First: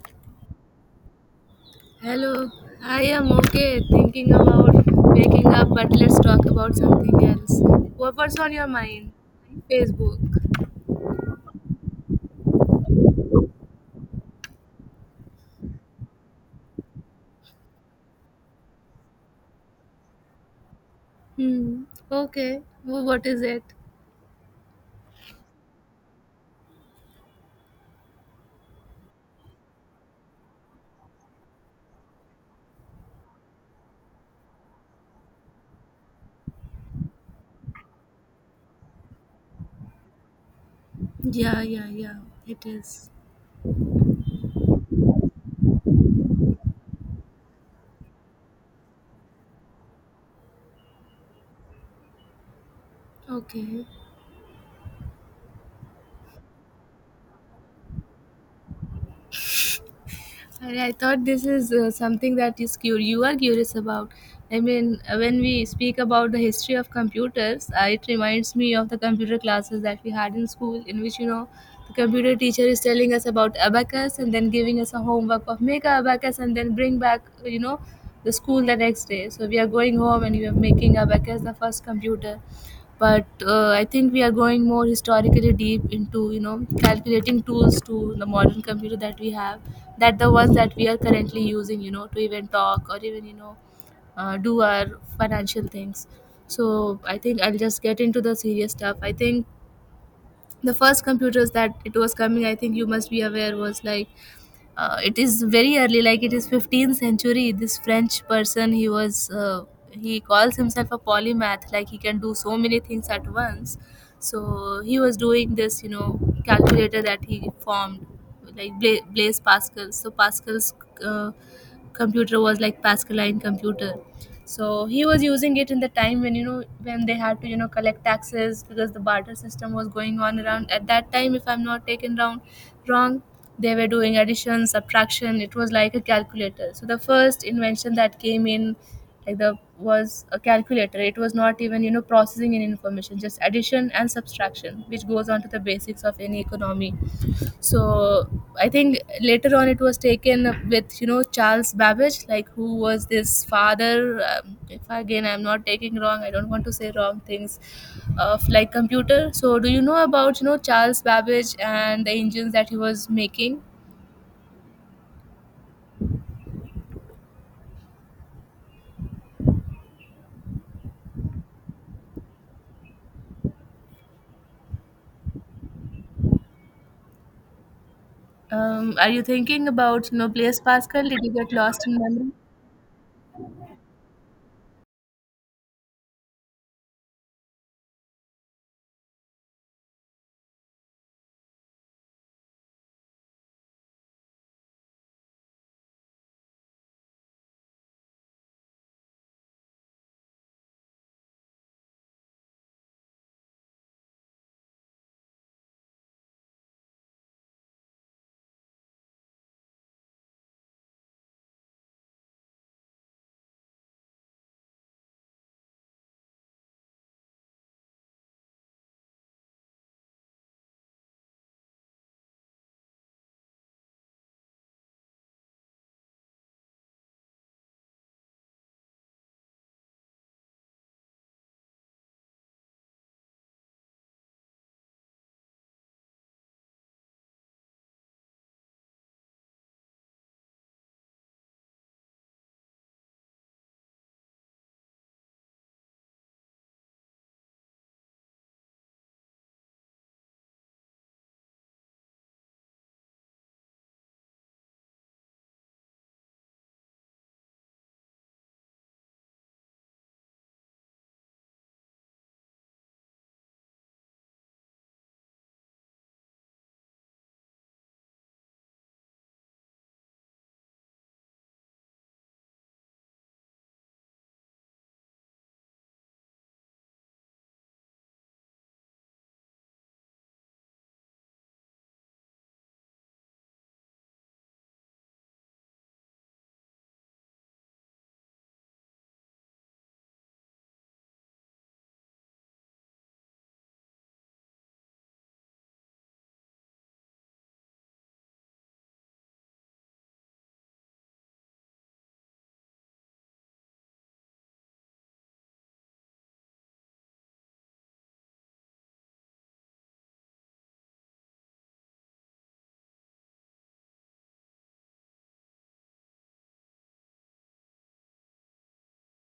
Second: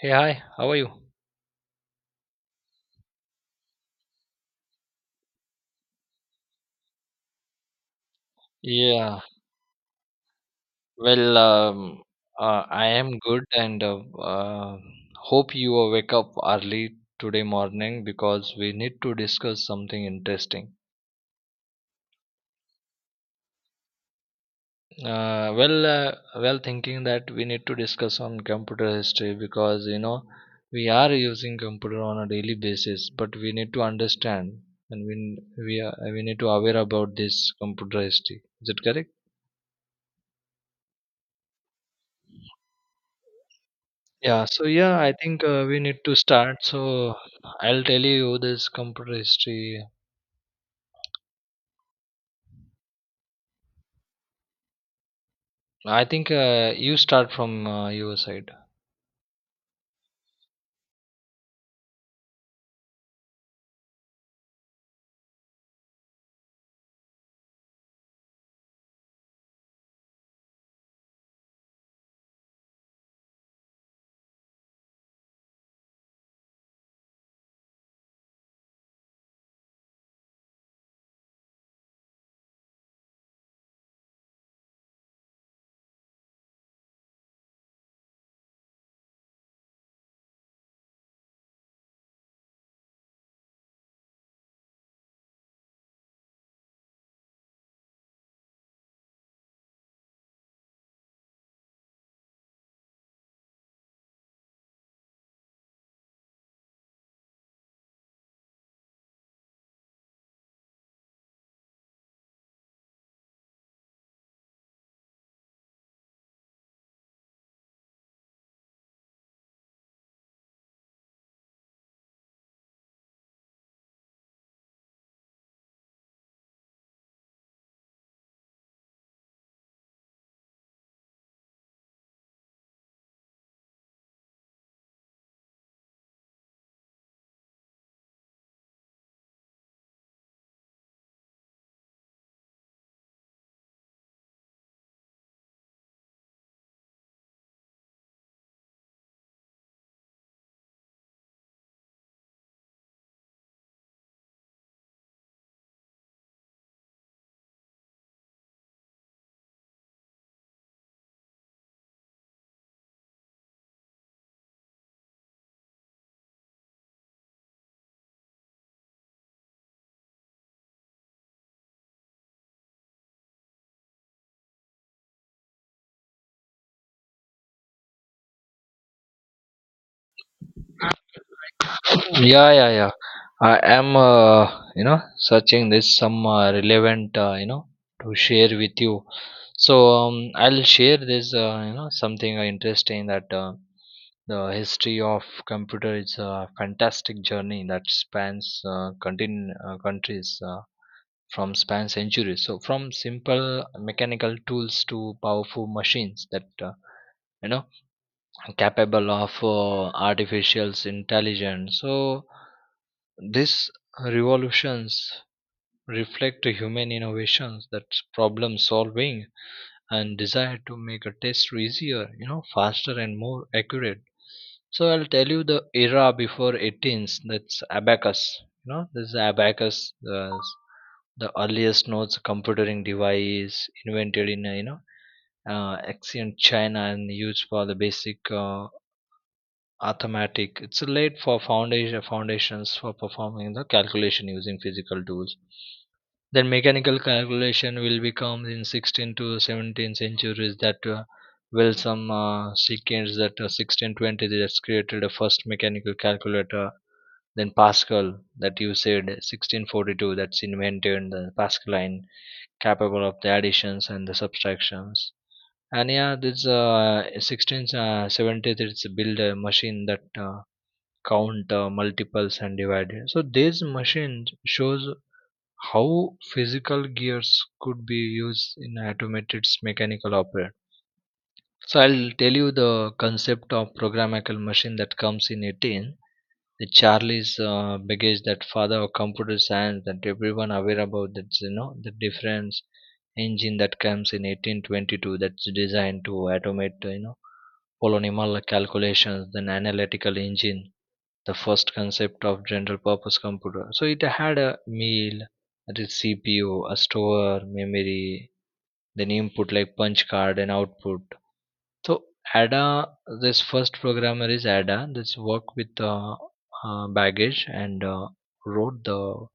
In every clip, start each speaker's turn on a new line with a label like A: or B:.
A: Hey, hi, how are you?
B: Hello, I am okay thinking about waking up, but let's talk about something else. What's on your mind?
A: Yeah,
B: Facebook.
A: well, I am good and hope you will wake up early today morning because we need to discuss something interesting.
B: Hmm. Okay. What is it?
A: Well, thinking that we need to discuss on computer history because we are using computer on a daily basis, but we need to understand and we are, we need to aware about this computer history. Is it correct?
B: Yeah, yeah, yeah, it is.
A: Yeah, so yeah, I think we need to start. So I'll tell you this computer history.
B: Okay.
A: I think you start from your side.
B: And I thought this is something that is you are curious about. I mean, when we speak about the history of computers, it reminds me of the computer classes that we had in school, in which, you know, the computer teacher is telling us about abacus and then giving us a homework of make a abacus and then bring back, you know, the school the next day. So we are going home and we are making abacus, the first computer, but I think we are going more historically deep into, you know, calculating tools to the modern computer that we have, that the ones that we are currently using, you know, to even talk or even, you know, do our financial things. So I think I'll just get into the serious stuff. I think the first computers that it was coming, I think you must be aware, was like, it is very early, like it is 15th century. This french person, he was he calls himself a polymath, like he can do so many things at once. So he was doing this, you know, calculator that he formed, like blaise pascal. So pascal's uh, computer was like pascaline computer. So he was using it in the time when, you know, when they had to, you know, collect taxes because the barter system was going on around at that time, if I'm not taken wrong. They were doing addition subtraction. It was like a calculator. So the first invention that came in, like, the was a calculator. It was not even, you know, processing any information, just addition and subtraction, which goes on to the basics of any economy. So I think later on it was taken up with, you know, charles babbage, like who was this father, if again I'm not taking wrong, I don't want to say wrong things, of like computer. So do you know about, you know, charles babbage and the engines that he was making? Are you thinking about, you know, blaise pascal? Did you get lost in memory?
A: Yeah, yeah, yeah. I am, searching this some relevant, to share with you. So I'll share this, something interesting that the history of computer is a fantastic journey that spans countries. From span centuries, so from simple mechanical tools to powerful machines that you know capable of artificial intelligence. So this revolutions reflect human innovations that's problem solving and desire to make a test easier, faster and more accurate. So I'll tell you the era before 18s, that's abacus. This is abacus, the earliest notes computing device invented in ancient China and used for the basic arithmetic. It's laid for foundations for performing the calculation using physical tools. Then mechanical calculation will become in 16th to 17th centuries that will some sequence that 1620 that's created a first mechanical calculator. Then Pascal that you said 1642 that's invented the Pascaline capable of the additions and the subtractions. And yeah, this 16th, 17th it's build a machine that count multiples and divide. So this machine shows how physical gears could be used in automated mechanical opera. So I'll tell you the concept of programmable machine that comes in 18. The Charlie's baggage, that father of computer science that everyone aware about, that's the difference engine that comes in 1822 that's designed to automate, polynomial calculations, then analytical engine, the first concept of general purpose computer. So it had a meal, a CPU, a store, memory, then input like punch card and output. So Ada, this first programmer is Ada. This worked with baggage and wrote the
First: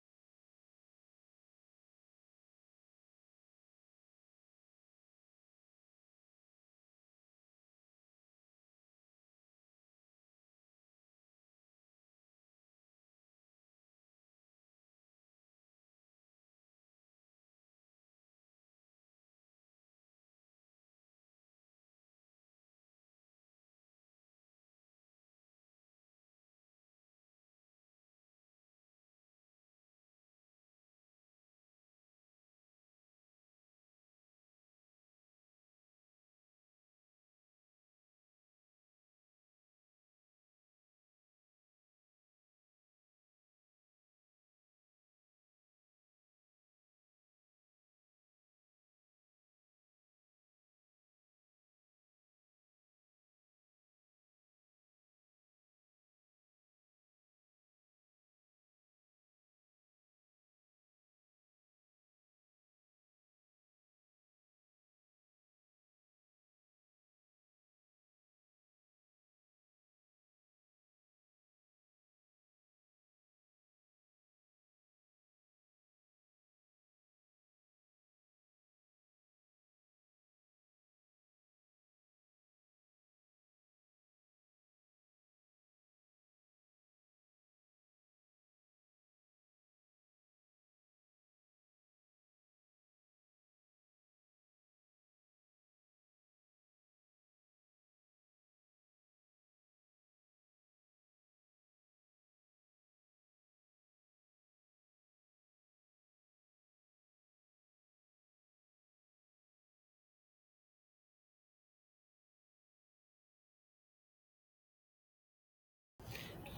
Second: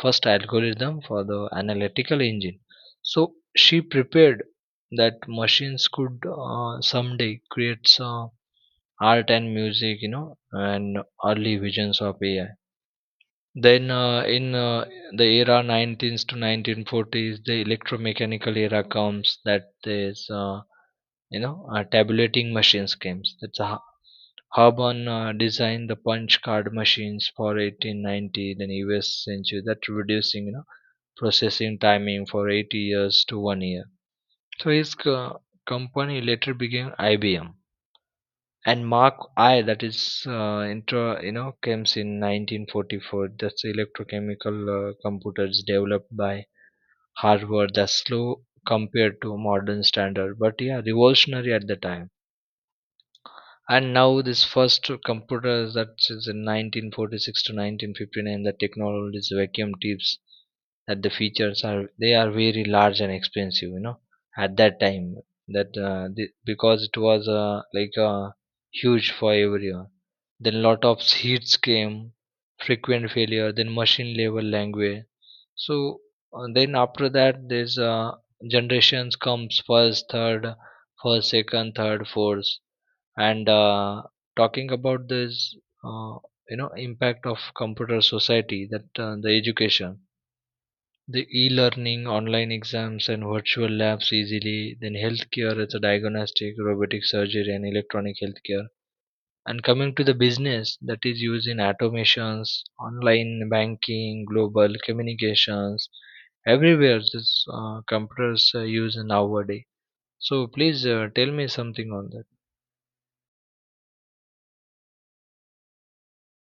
A: first algorithm for the analytical engine. So she prepared that machines could someday create some art and music, and early visions of AI. Then in the era 19th to 1940s, the electromechanical era comes. That is, tabulating machines comes. That's a Harban designed the punch card machines for 1890, then US century. That reducing, processing timing for 80 years to 1 year. So his company later became IBM and Mark I that is inter comes in 1944 that's electrochemical computers developed by Harvard, that's slow compared to modern standard, but yeah, revolutionary at the time. And now this first computer, that is in 1946 to 1959, the technology is vacuum tubes, that the features are they are very large and expensive, at that time, that because it was huge for everyone, then lot of heats came, frequent failure, then machine level language. So then after that there's generations comes first second third fourth, and talking about this uh, impact of computer society, that the education, the e-learning, online exams and virtual labs easily, then healthcare, it's a diagnostic, robotic surgery and electronic healthcare, and coming to the business that is using automations, online banking, global communications. Everywhere this computers are used nowadays. So please tell me something on that.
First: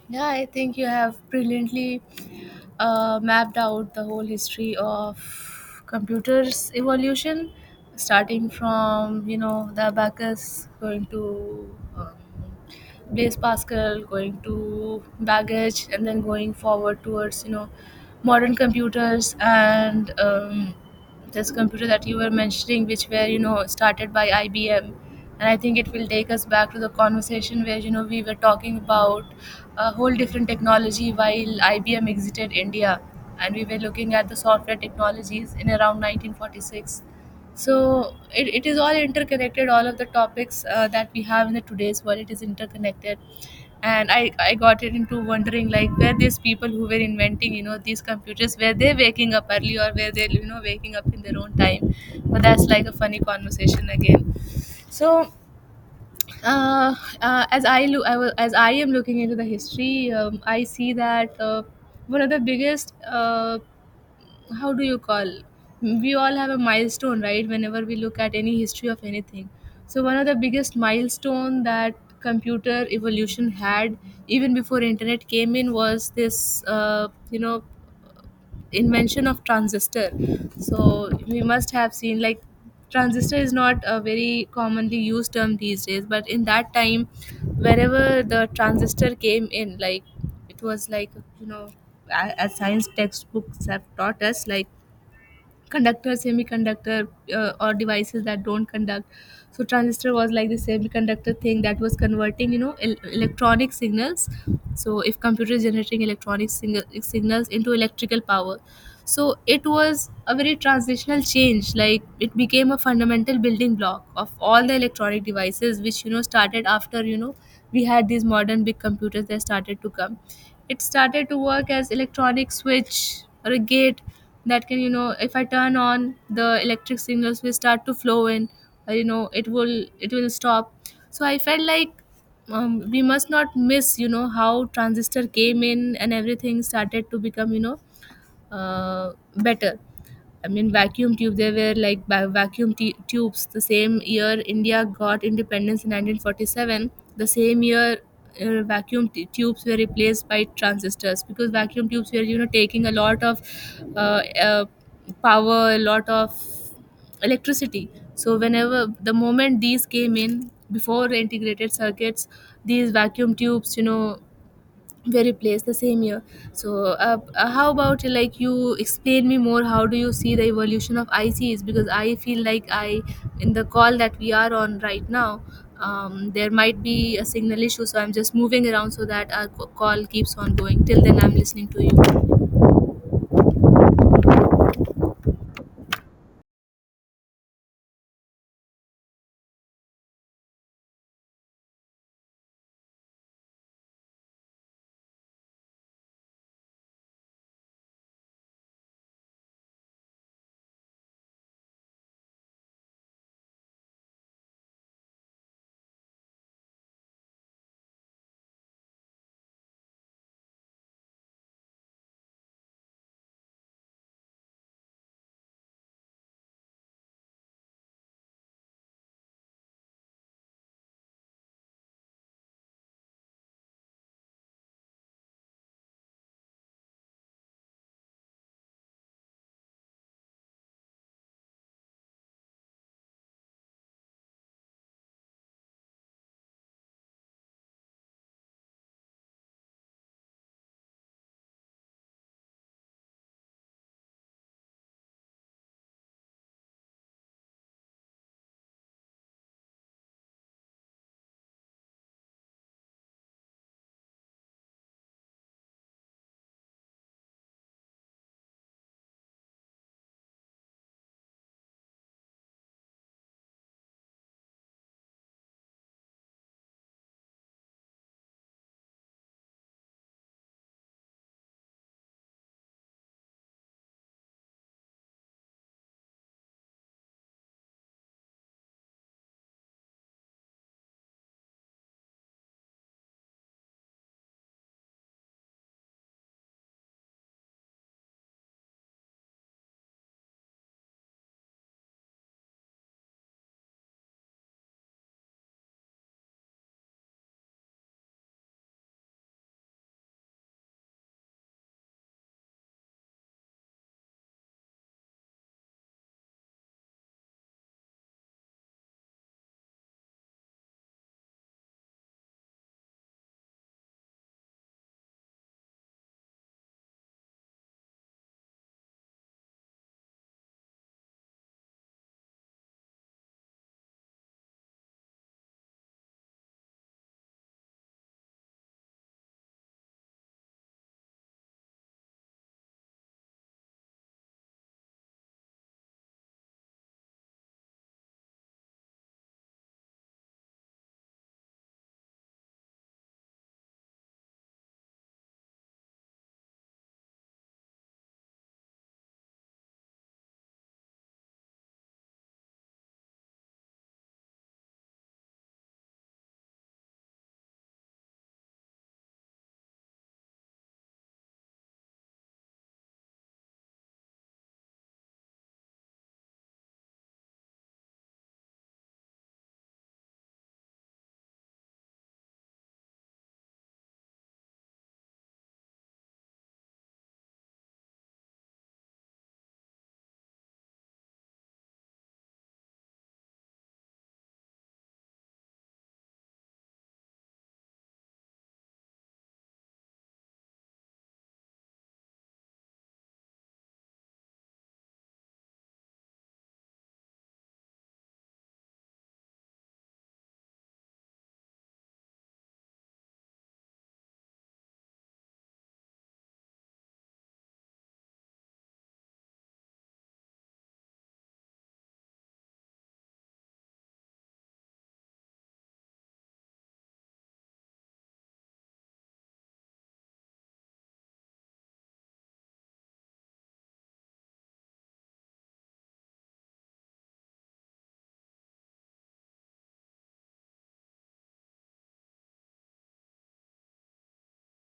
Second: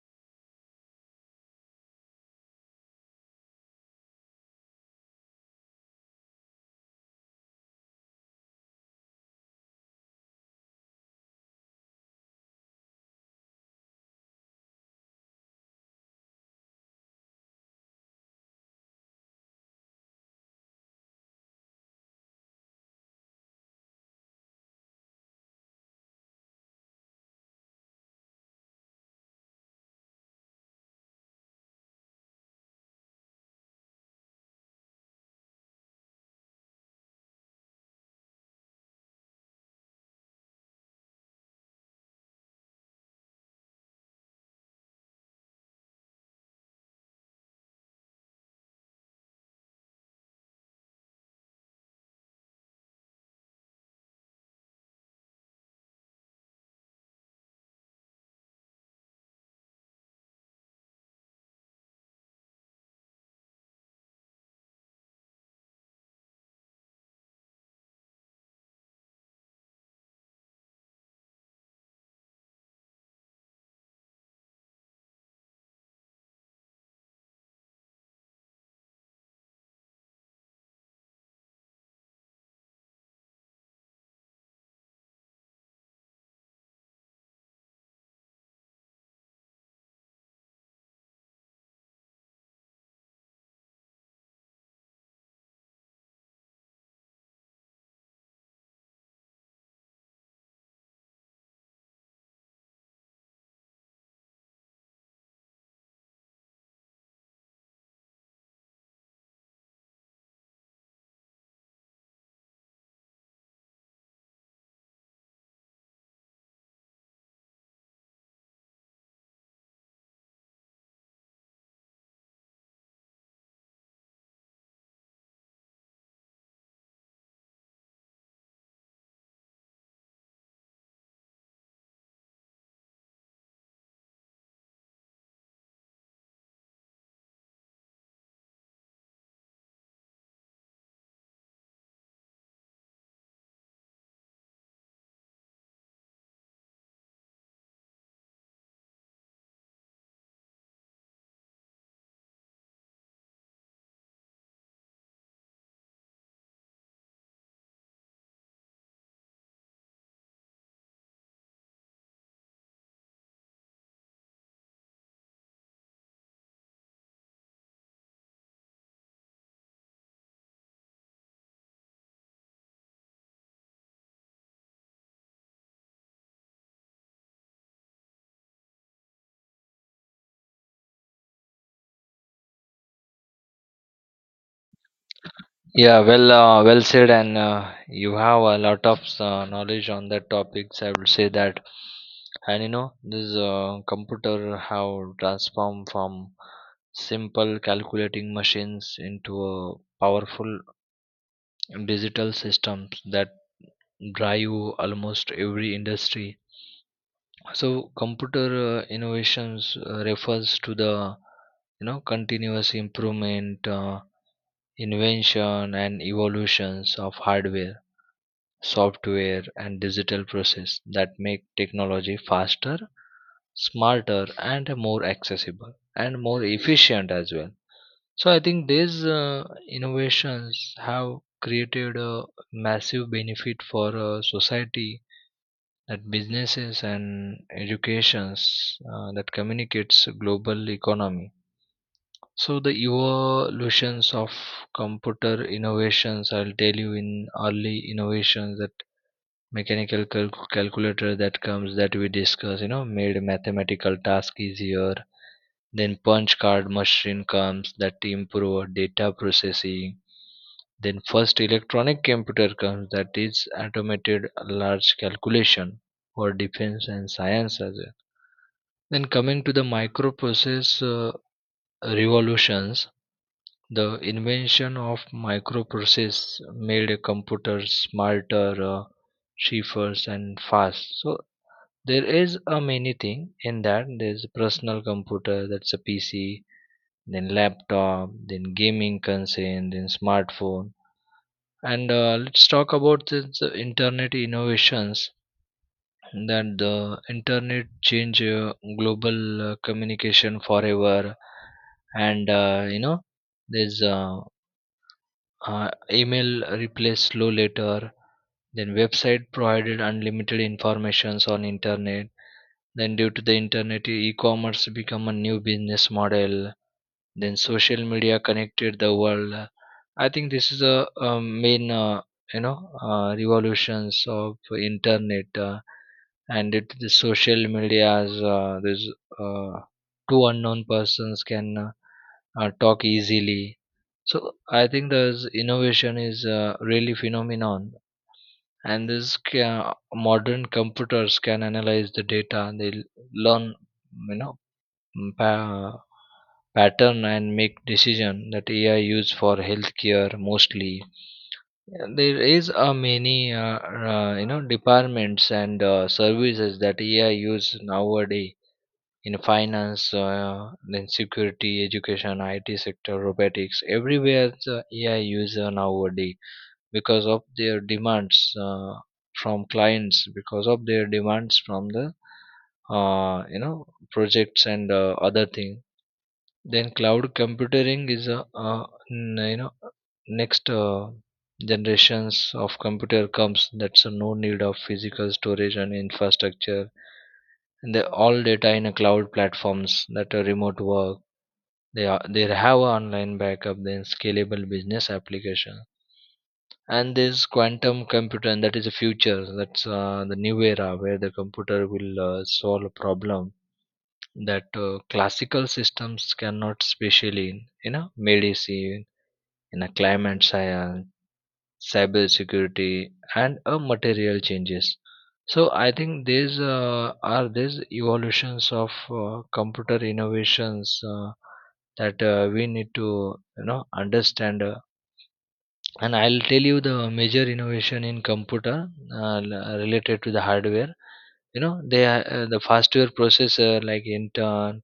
B: Yeah, I think you have brilliantly mapped out the whole history of computers evolution, starting from, you know, the abacus, going to blaise pascal, going to baggage, and then going forward towards, you know, modern computers. And this computer that you were mentioning, which were, you know, started by IBM, and I think it will take us back to the conversation where, you know, we were talking about a whole different technology while IBM exited India, and we were looking at the software technologies in around 1946. So it is all interconnected. All of the topics that we have in the today's world, it is interconnected. And I got it into wondering like, were these people who were inventing, you know, these computers, were they waking up early, or were they, you know, waking up in their own time? But that's like a funny conversation again. So uh, as I look, I will, as I am looking into the history, I see that one of the biggest, how do you call, we all have a milestone, right, whenever we look at any history of anything. So one of the biggest milestone that computer evolution had, even before internet came in, was this, you know, invention of transistor. So we must have seen, like, transistor is not a very commonly used term these days, but in that time, wherever the transistor came in, like, it was like, you know, as science textbooks have taught us, like conductor, semiconductor, or devices that don't conduct. So transistor was like the semiconductor thing that was converting, you know, electronic signals. So if computer is generating electronic signals into electrical power, so it was a very transitional change. Like, it became a fundamental building block of all the electronic devices, which, you know, started after, you know, we had these modern big computers that started to come. It started to work as electronic switch or a gate, that can, you know, if I turn on, the electric signals will start to flow in. You know, it will, it will stop. So I felt like, we must not miss, you know, how transistor came in and everything started to become, you know, better. I mean, vacuum tube. They were like vacuum tubes. The same year India got independence, in 1947. The same year, vacuum tubes were replaced by transistors, because vacuum tubes were, you know, taking a lot of uh, uh, power, a lot of electricity. So whenever the moment these came in before integrated circuits, these vacuum tubes, you know, very place the same year. So how about, like, you explain me more, how do you see the evolution of ics? Because I feel like I, in the call that we are on right now, there might be a signal issue, so I'm just moving around so that our call keeps on going. Till then, I'm listening to you.
A: Yeah, well, well said, and you have a lot of knowledge on that topics. I would say that, and this computer have transformed from simple calculating machines into a powerful digital systems that drive almost every industry. So, computer innovations refers to the continuous improvement, invention, and evolutions of hardware, software and digital process that make technology faster, smarter, and more accessible and more efficient as well. So I think these innovations have created a massive benefit for society, that businesses and educations that communicates global economy. So the evolutions of computer innovations, I'll tell you in early innovations that mechanical calculator that comes, that we discuss, made mathematical task easier, then punch card machine comes that improve data processing, then first electronic computer comes that is automated large calculation for defense and science as well. Then coming to the microprocess revolutions, the invention of microprocess made computers smarter, cheaper and fast. So there is a many thing in that, there's a personal computer that's a PC, then laptop, then gaming concern, then smartphone. And let's talk about this internet innovations, that the internet change global communication forever, and there's email replace slow letter, then website provided unlimited informations on internet, then due to the internet e- commerce become a new business model, then social media connected the world. I think this is a main revolutions of internet, and it, the social medias there's uh, two unknown persons can talk easily. So I think the innovation is really phenomenon, and this modern computers can analyze the data and they learn, you know mm, pa- pattern and make decision that ai use for healthcare mostly. And there is a many departments and services that ai use nowadays in finance, then security, education, it sector, robotics, everywhere the ai user nowadays because of their demands, from clients, because of their demands from the uh, you know projects and other thing. Then cloud computing is a n- you know next generations of computer comes, that's a no need of physical storage and infrastructure, and the all data in a cloud platforms that are remote work, they have a online backup, then scalable business application. And this quantum computer, and that is the future, that's the new era where the computer will solve a problem that classical systems cannot, especially in medicine, in a climate science, cyber security and material changes. So I think these are these evolutions of computer innovations, that we need to understand, and I'll tell you the major innovation in computer related to the hardware. They are the faster processor like Intel,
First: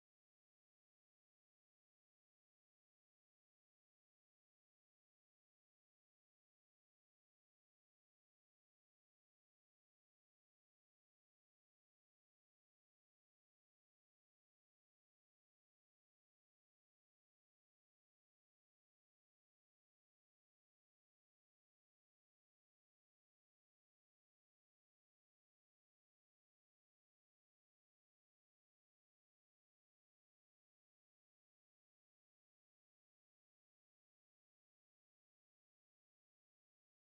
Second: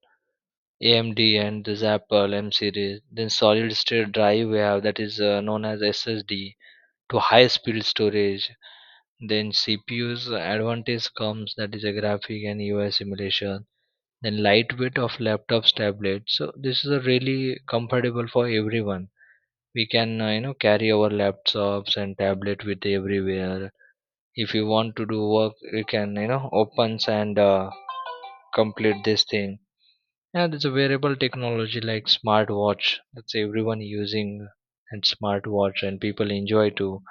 A: amd and this apple m series, then solid state drive we have, that is known as ssd to high speed storage. Then cpu's advantage comes, that is a graphic and ui simulation, then lightweight of laptops tablets, so this is a really comfortable for everyone. We can carry our laptops and tablet with everywhere. If you want to do work, you can opens and complete this thing. And it's a wearable technology like smartwatch that's everyone using, and smartwatch and people enjoy to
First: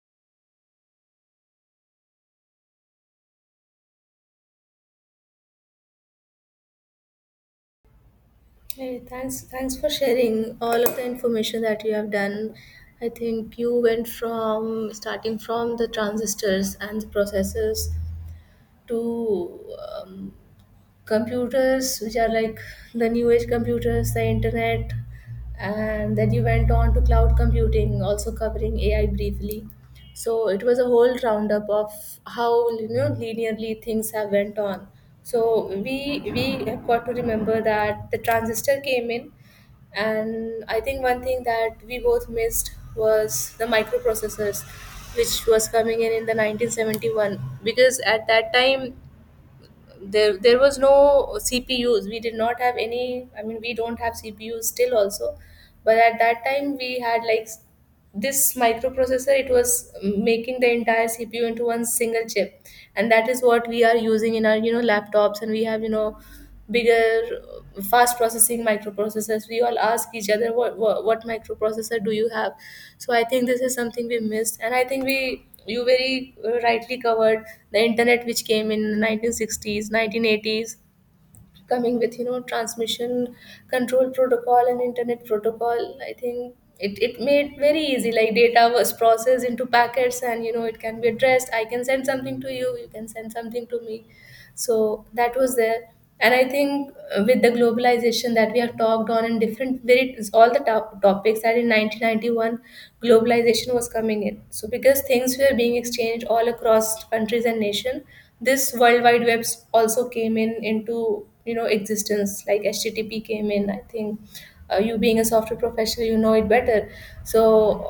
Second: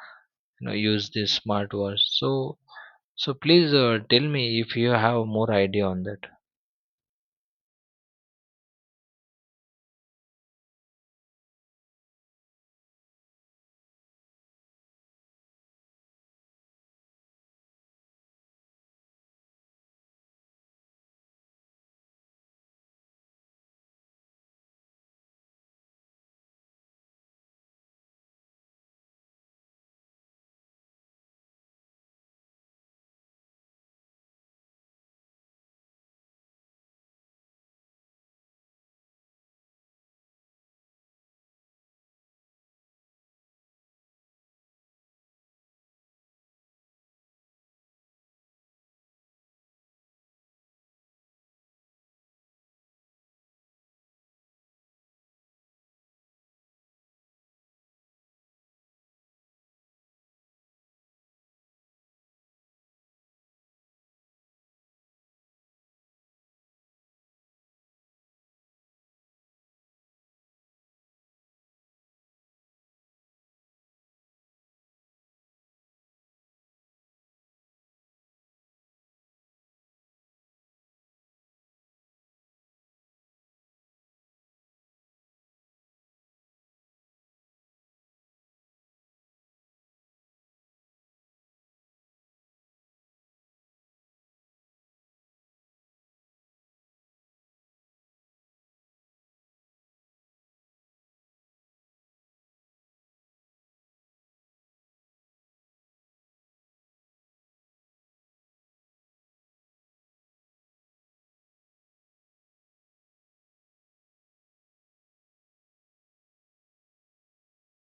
A: use this smartwatch. So please tell me if you have more idea on that.
B: Hey, thanks, thanks for sharing all of the information that you have done. I think you went from starting from the transistors and the processors to um, computers which are like the new age computers, the internet, and then you went on to cloud computing, also covering ai briefly. So it was a whole roundup of how, you know, linearly things have went on. So we have got to remember that the transistor came in. And I think one thing that we both missed was the microprocessors, which was coming in the 1971, because at that time, there was no CPUs. We did not have any. I mean, we don't have CPUs still also, but at that time we had like, this microprocessor. It was making the entire CPU into one single chip, and that is what we are using in our, you know, laptops. And we have, you know, bigger fast processing microprocessors. We all ask each other, what microprocessor do you have? So I think this is something we missed. And I think we, you very rightly covered the internet, which came in 1960s, 1980s, coming with, you know, transmission control protocol and internet protocol. I think it made very easy, like data was processed into packets, and, you know, it can be addressed. I can send something to you, you can send something to me. So that was there. And I think with the globalization that we have talked on in different, very all the top topics, that in 1991, globalization was coming in. So because things were being exchanged all across countries and nation, this world wide web also came in into, you know, existence, like http came in. I think you being a software professional, you know it better. So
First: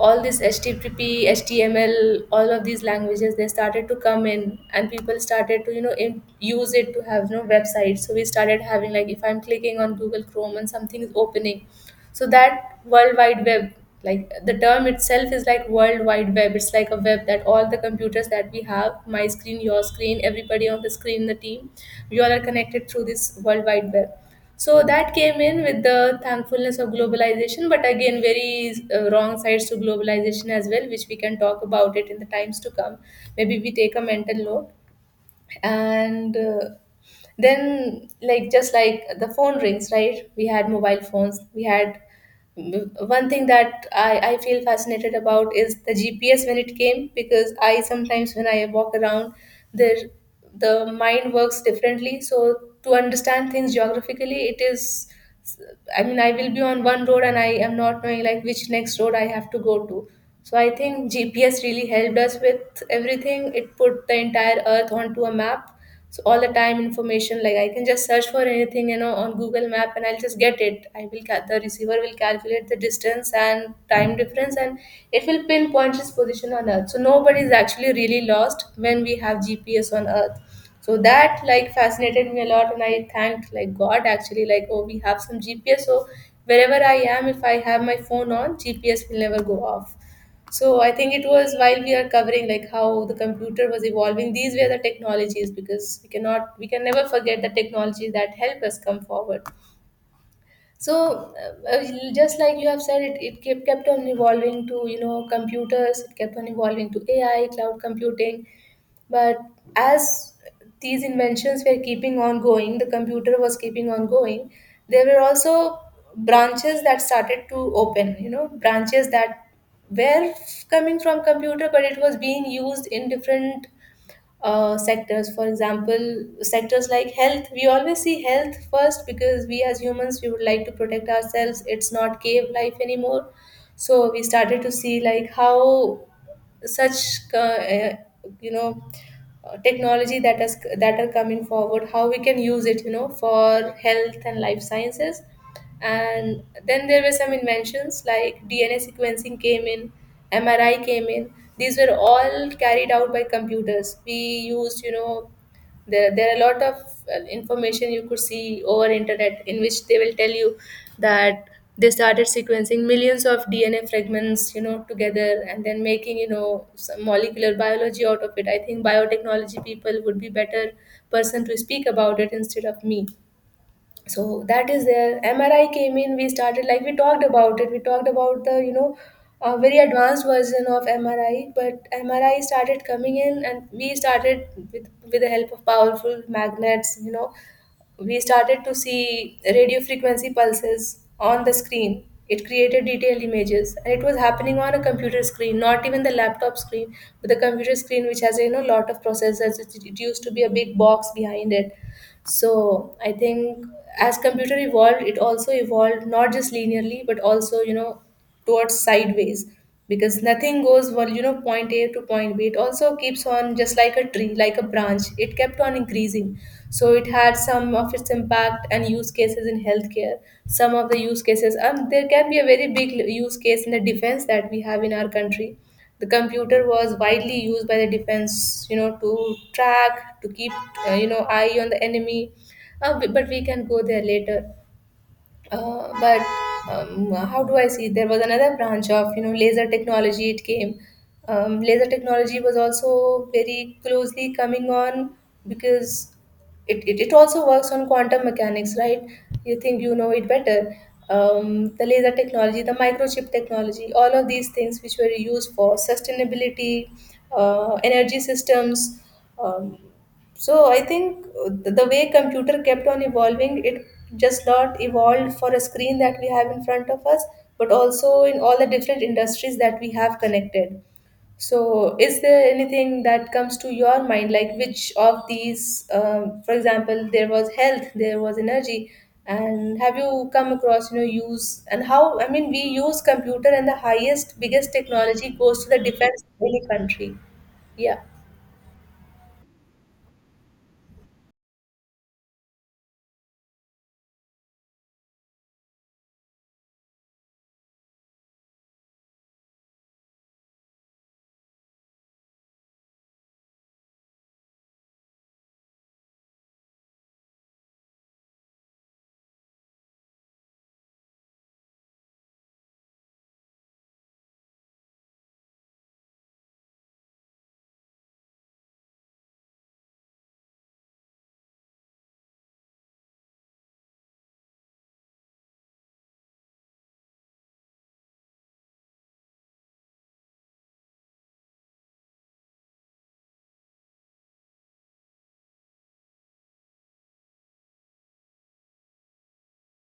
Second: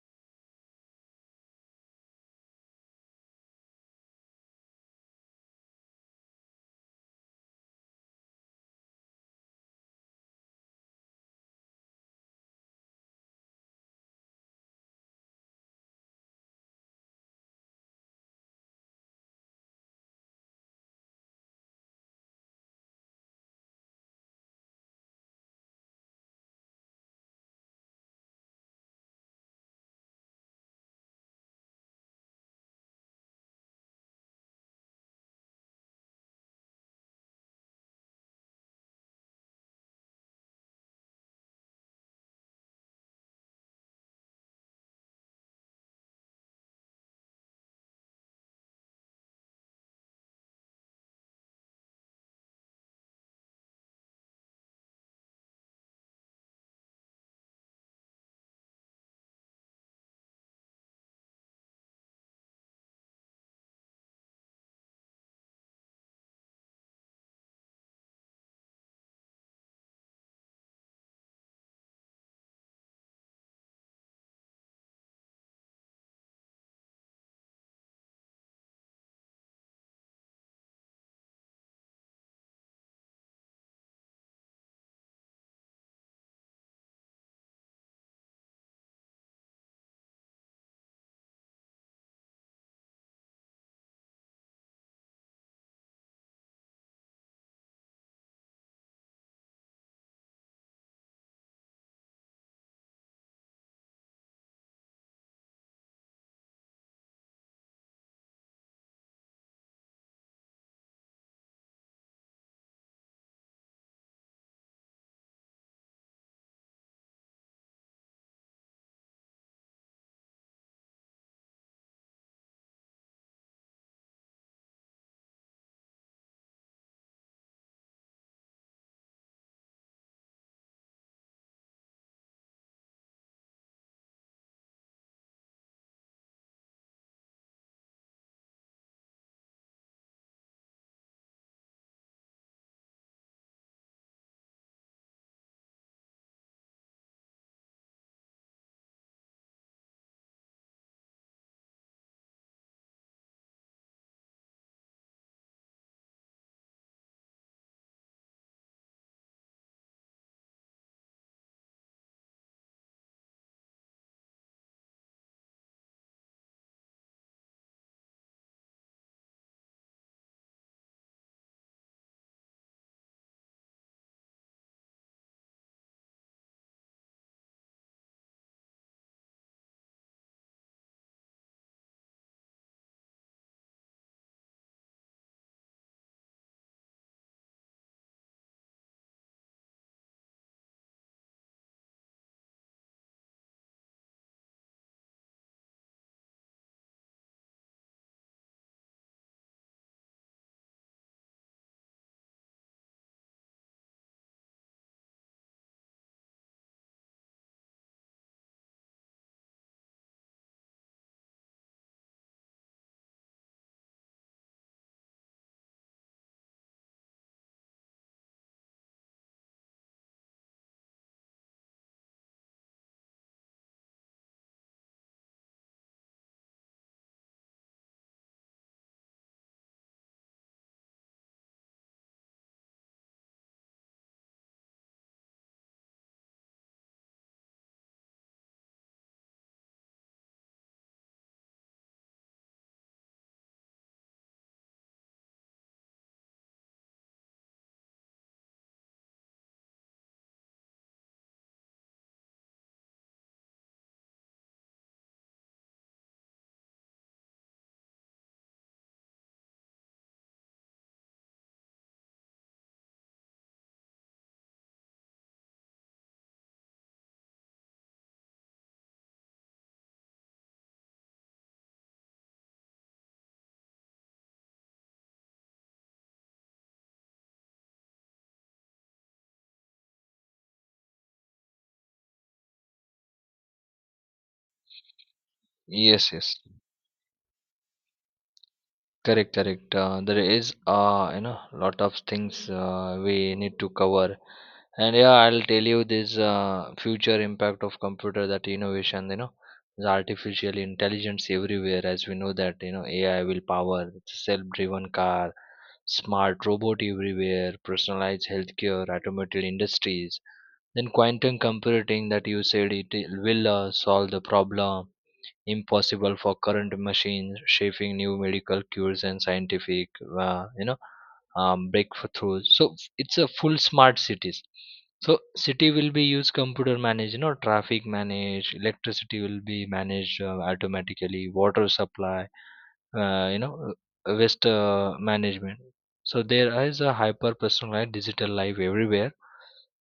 B: all this http html, all of these languages, they started to come in, and people started to, you know, use it to have, you know, websites. So we started having, like, if I'm clicking on google chrome and something is opening. So that world wide web, like the term itself is like world wide web, it's like a web that all the computers that we have, my screen, your screen, everybody on the screen in the team, we all are connected through this world wide web. So that came in with the thankfulness of globalization, but again, very wrong sides to globalization as well, which we can talk about it in the times to come. Maybe we take a mental note. And then, like, just like the phone rings, right? We had mobile phones, we had one thing that I feel fascinated about is the GPS, when it came, because I sometimes when I walk around, there, the mind works differently. So to understand things geographically, it is, I mean, I will be on one road and I am not knowing like which next road I have to go to. So I think GPS really helped us with everything. It put the entire earth onto a map, so all the time information, like I can just search for anything, you know, on Google Map and I'll just get it. The receiver will calculate the distance and time difference, and it will pinpoint its position on earth. So nobody is actually really lost when we have GPS on earth. So that like fascinated me a lot, and I thanked like God actually, like oh, we have some GPS. So wherever I am, if I have my phone on, GPS will never go off. So I think it was while we are covering like how the computer was evolving. These were the technologies, because we cannot, we can never forget the technology that help us come forward. So uh, uh, just like you have said, it kept on evolving to, you know, computers. It kept on evolving to AI, cloud computing. But as these inventions were keeping on going, the computer was keeping on going, there were also branches that started to open, you know, branches that were coming from computer, but it was being used in different sectors. For example, sectors like health. We always see health first, because we as humans, we would like to protect ourselves. It's not cave life anymore. So we started to see like how such you know technology that has, that are coming forward, how we can use it, you know, for health and life sciences. And then there were some inventions like DNA sequencing came in, MRI came in. These were all carried out by computers. We used, you know, there are a lot of information you could see over internet in which they will tell you that they started sequencing millions of DNA fragments, you know, together, and then making, you know, some molecular biology out of it. I think biotechnology people would be better person to speak about it instead of me. So that is there. MRI came in. We started, like we talked about it, we talked about the, you know, a very advanced version of MRI, but MRI started coming in, and we started with the help of powerful magnets, you know, we started to see radio frequency pulses on the screen. It created detailed images, and it was happening on a computer screen, not even the laptop screen, but the computer screen, which has a, you know, lot of processors. It used to be a big box behind it. So I think as computer evolved, it also evolved not just linearly, but also, you know, towards sideways, because nothing goes well, you know, point A to point B. It also keeps on, just like a tree, like a branch, it kept on increasing. So it had some of its impact and use cases in healthcare. Some of the use cases, and there can be a very big use case in the defense that we have in our country. The computer was widely used by the defense, you know, to track, to keep, you know, eye on the enemy. But we can go there later. But how do I see? There was another branch of, you know, laser technology. It came. Laser technology was also very closely coming on, because it also works on quantum mechanics, right? You think you know it better. The laser technology, the microchip technology, all of these things which were used for sustainability, energy systems. Um, so I think the way computer kept on evolving, it just not evolved for a screen that we have in front of us, but also in all the different industries that we have connected. So is there anything that comes to your mind, like which of these, for example, there was health, there was energy, and have you come across, you know, use and how, I mean, we use computer, and the highest, biggest technology goes to the
A: Yes,
B: defense
A: yes.
B: of any country. Yeah.
A: Correct, correct. There is lot of things we need to cover, and yeah, I'll tell you this future impact of computer that innovation. The artificial intelligence everywhere, as we know that AI will power self-driven car, smart robot everywhere, personalized healthcare, automotive industries. Then quantum computing that you said it will solve the problem impossible for current machines, shaping new medical cures and scientific uh, you know breakthroughs, so it's a full smart cities. So city will be use computer manage, traffic manage, electricity will be managed automatically, water supply, uh, you know waste management. So there is a hyper personalized digital life everywhere,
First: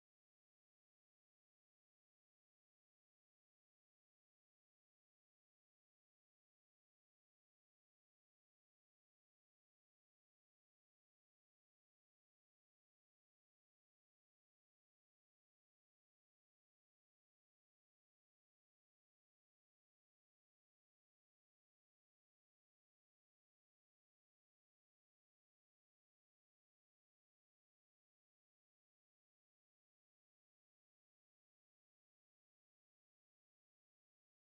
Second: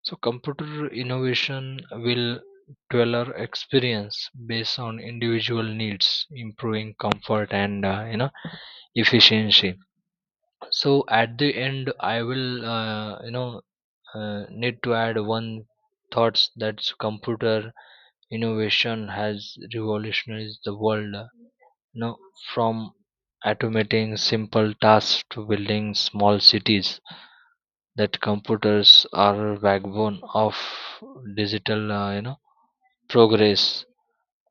A: so computer innovation will tailor experience based on individual needs, improving comfort and efficiency. So at the end, I will need to add one thoughts that computer innovation has revolutionized the world. You know, from automating simple tasks to building small cities, that computers are backbone of digital progress,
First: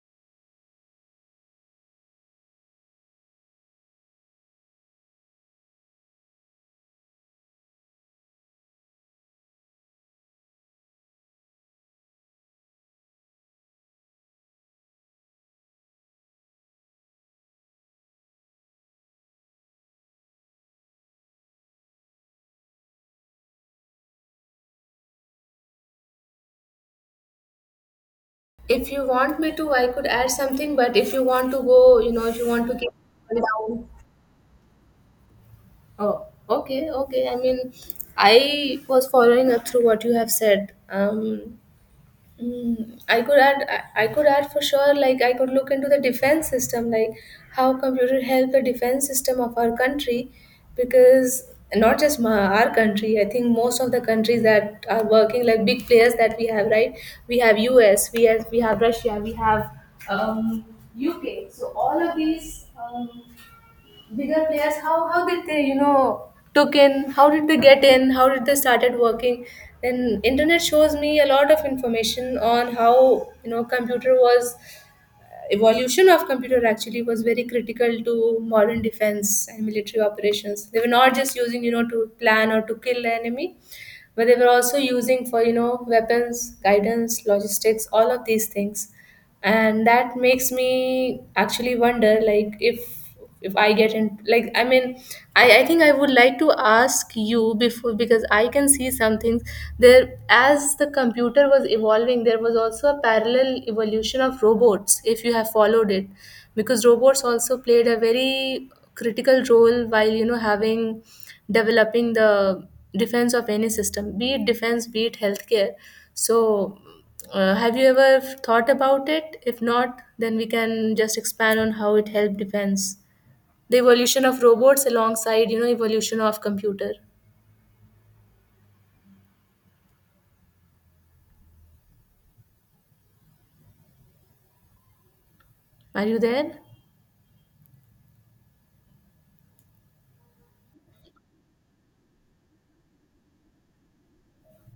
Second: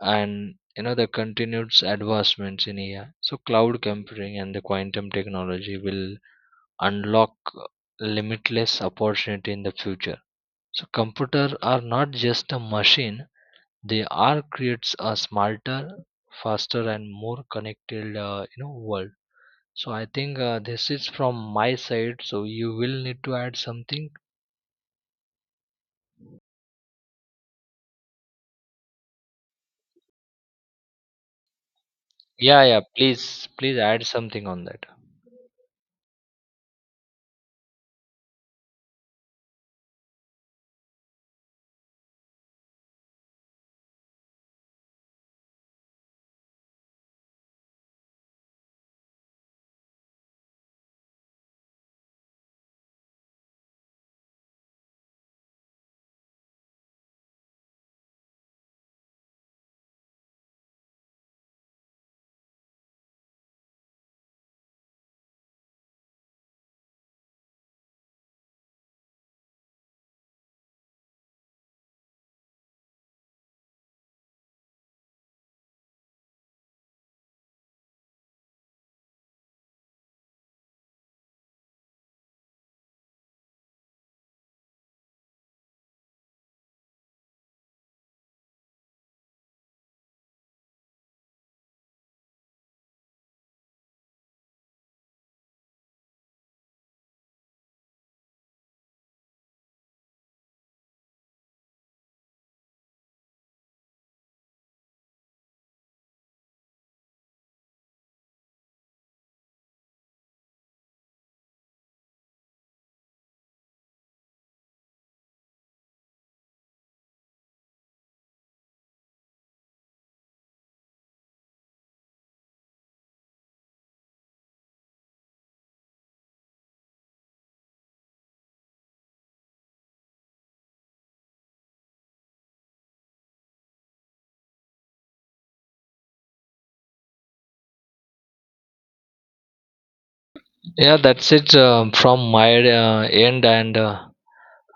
A: and the continued advancements in AI. So cloud computing and the quantum technology will unlock limitless opportunity in the future. So computer are not just a machine; they are creates a smarter, faster, and more connected world. So I think this is from my side. So you will need to add something.
B: If you want me to, I could add something, but if you want to go, you know, if you
A: Yeah,
B: want to
A: yeah.
B: keep it
A: Please, please
B: down.
A: add something on that.
B: Oh, okay, okay. I mean, I was following up through what you have said. I could add, I could add for sure. Like I could look into the defense system, like how computer help the defense system of our country, because not just my, our country. I think most of the countries that are working, like big players that we have, right? We have US, we have Russia, we have um, UK. So all of these. Bigger players, how did they, you know, took in, how did they get in, how did they started working, and internet shows me a lot of information on how, you know, computer was, evolution of computer actually was very critical to modern defense and military operations. They were not just using, you know, to plan or to kill the enemy, but they were also using for, you know, weapons guidance, logistics, all of these things. And that makes me actually wonder like if I get in, like I mean, I think I would like to ask you before, because I can see some things there. As the computer was evolving, there was also a parallel evolution of robots, if you have followed it, because robots also played a very critical role while, you know, having, developing the defense of any system, be it defense, be it healthcare. So have you ever thought about it? If not, then we can just expand on how it helped defense, the evolution of robots alongside, you know, evolution of computer. Are you there?
A: Yeah, that's it from my end, and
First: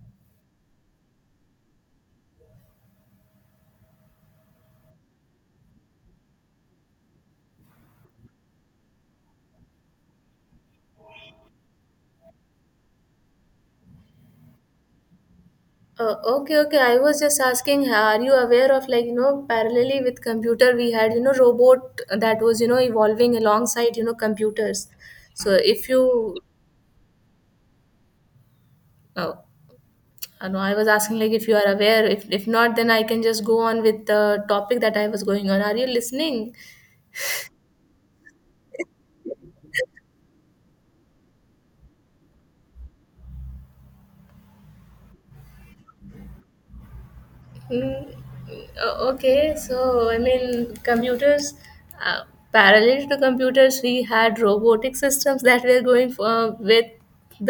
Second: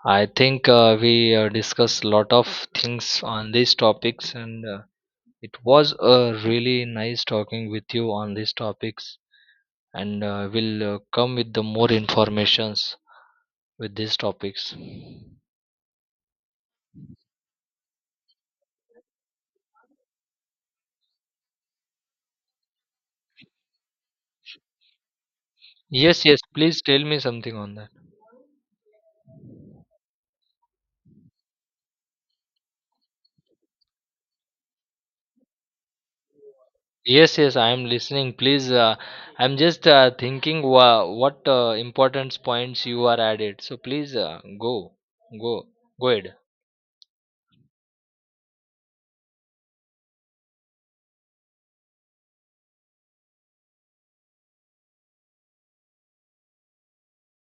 A: I think we discussed a lot of things on these topics, and it was really nice talking with you on these topics. And we'll come with the more informations with these topics.
B: Okay, okay. I was just asking, are you aware of like, you know, parallelly with computer, we had, you know, robot that was, you know, evolving alongside, you know, computers. So if
A: Yes,
B: you,
A: yes. Please tell me something on that.
B: oh, I know, I was asking like if you are aware. If not, then I can just go on with the topic that I was going on. Are you listening?
A: Yes, yes, I am listening. Please, I'm just thinking what important points you are added. So please go, go, go ahead.
B: Mm, okay, so I mean, computers, uh, parallel to computers, we had robotic systems that were going for, with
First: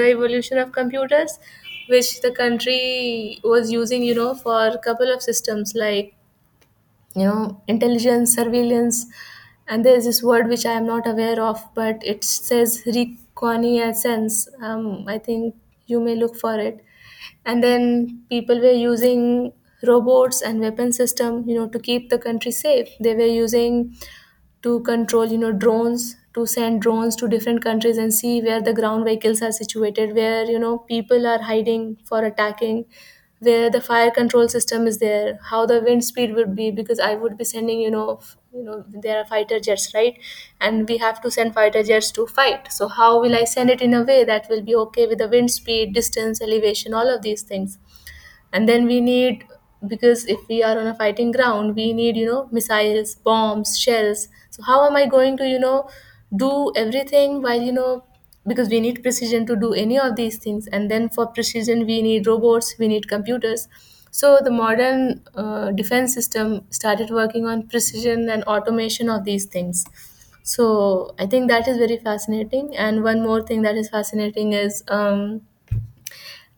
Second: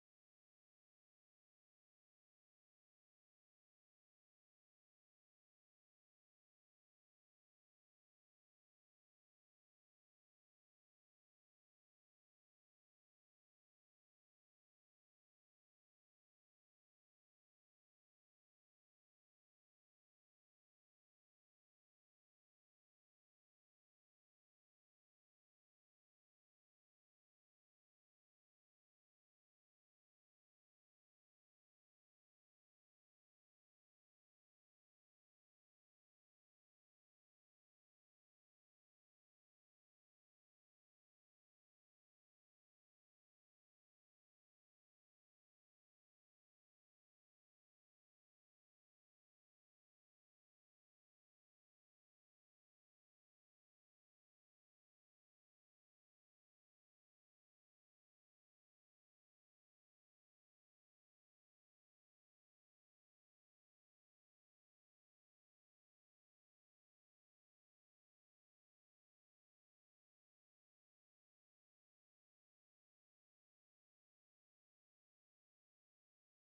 B: the evolution of computers, which the country was using, you know, for a couple of systems like, you know, intelligence, surveillance, and there's this word which I am not aware of, but it says reconnaissance. I think you may look for it. And then people were using robots and weapon system, you know, to keep the country safe. They were using to control, you know, drones, to send drones to different countries and see where the ground vehicles are situated, where, you know, people are hiding for attacking, where the fire control system is there, how the wind speed would be, because I would be sending, you know, you know, there are fighter jets, right? And we have to send fighter jets to fight. So how will I send it in a way that will be okay with the wind speed, distance, elevation, all of these things? And then we need, because if we are on a fighting ground, we need, you know, missiles, bombs, shells. So how am I going to, you know, do everything, while, you know, because we need precision to do any of these things. And then for precision, we need robots, we need computers. So the modern defense system started working on precision and automation of these things. So I think that is very fascinating. And one more thing that is fascinating is,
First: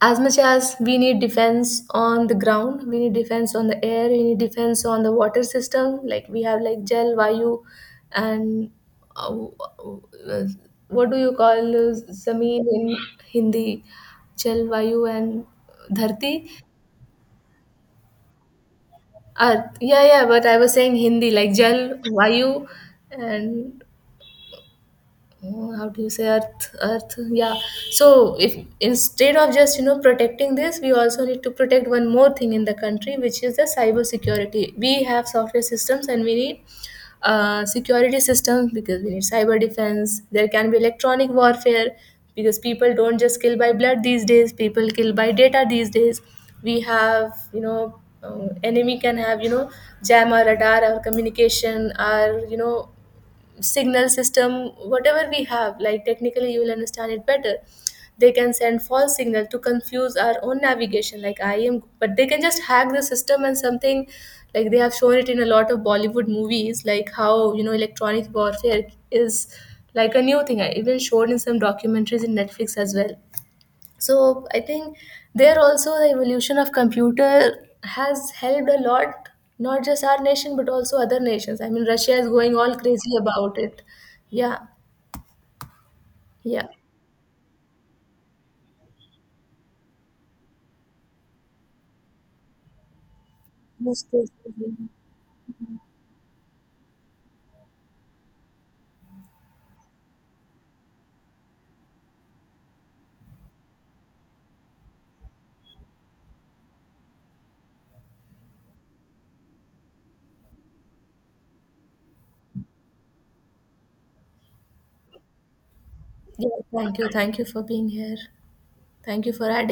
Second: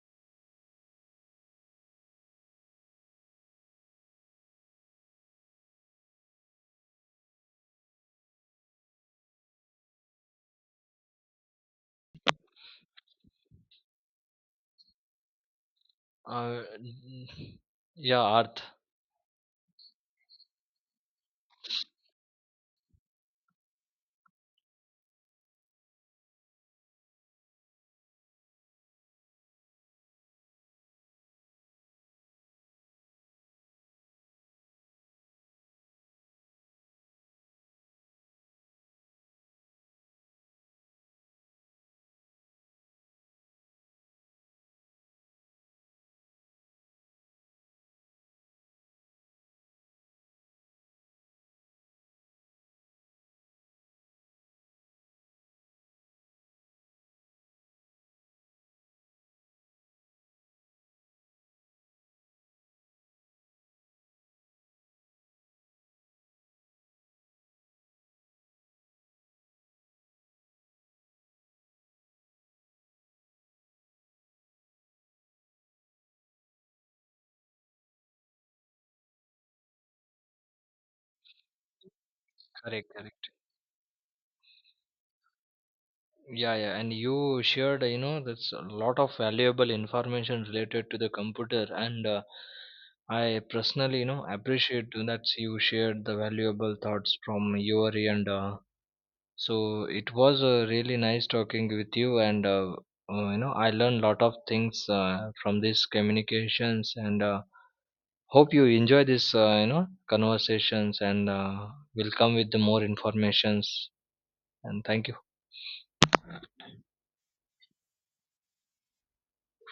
B: as much as we need defense on the ground, we need defense on the air, we need defense on the water system, like we have like jal vayu. And uh, uh, what do you call zameen in Hindi? Jal vayu and dharti.
A: Uh, n- yeah, Arth.
B: Earth, yeah, yeah. But I was saying Hindi, like jal vayu and, oh, how do you say earth? Earth, yeah. So if instead of just, you know, protecting this, we also need to protect one more thing in the country, which is the cyber security. We have software systems, and we need security systems, because we need cyber defense. There can be electronic warfare, because people don't just kill by blood these days, people kill by data these days. We have, you know, enemy can have, you know, jam our radar, our communication, our, you know, signal system, whatever we have, like technically you will understand it better. They can send false signal to confuse our own navigation, like I am, but they can just hack the system and something, like they have shown it in a lot of Bollywood movies, like how, you know, electronic warfare is like a new thing. I even showed in some documentaries in Netflix as well. So I think there also the evolution of computer has helped a lot, not just our nation but also other nations. I mean Russia is going all
A: Correct,
B: crazy
A: correct.
B: about it. Yeah,
A: Yeah,
B: yeah.
A: yeah, and you shared, that's a lot of valuable information related to the computer, and I personally,
B: Most crazy.
A: appreciate that you shared the valuable thoughts from your end. So it was really nice talking with you, and I learned lot of things from these communications, and hope you enjoy this conversations, and will come with the more informations. And thank you.
B: Yeah, thank you, thank you for being here. Thank you for adding.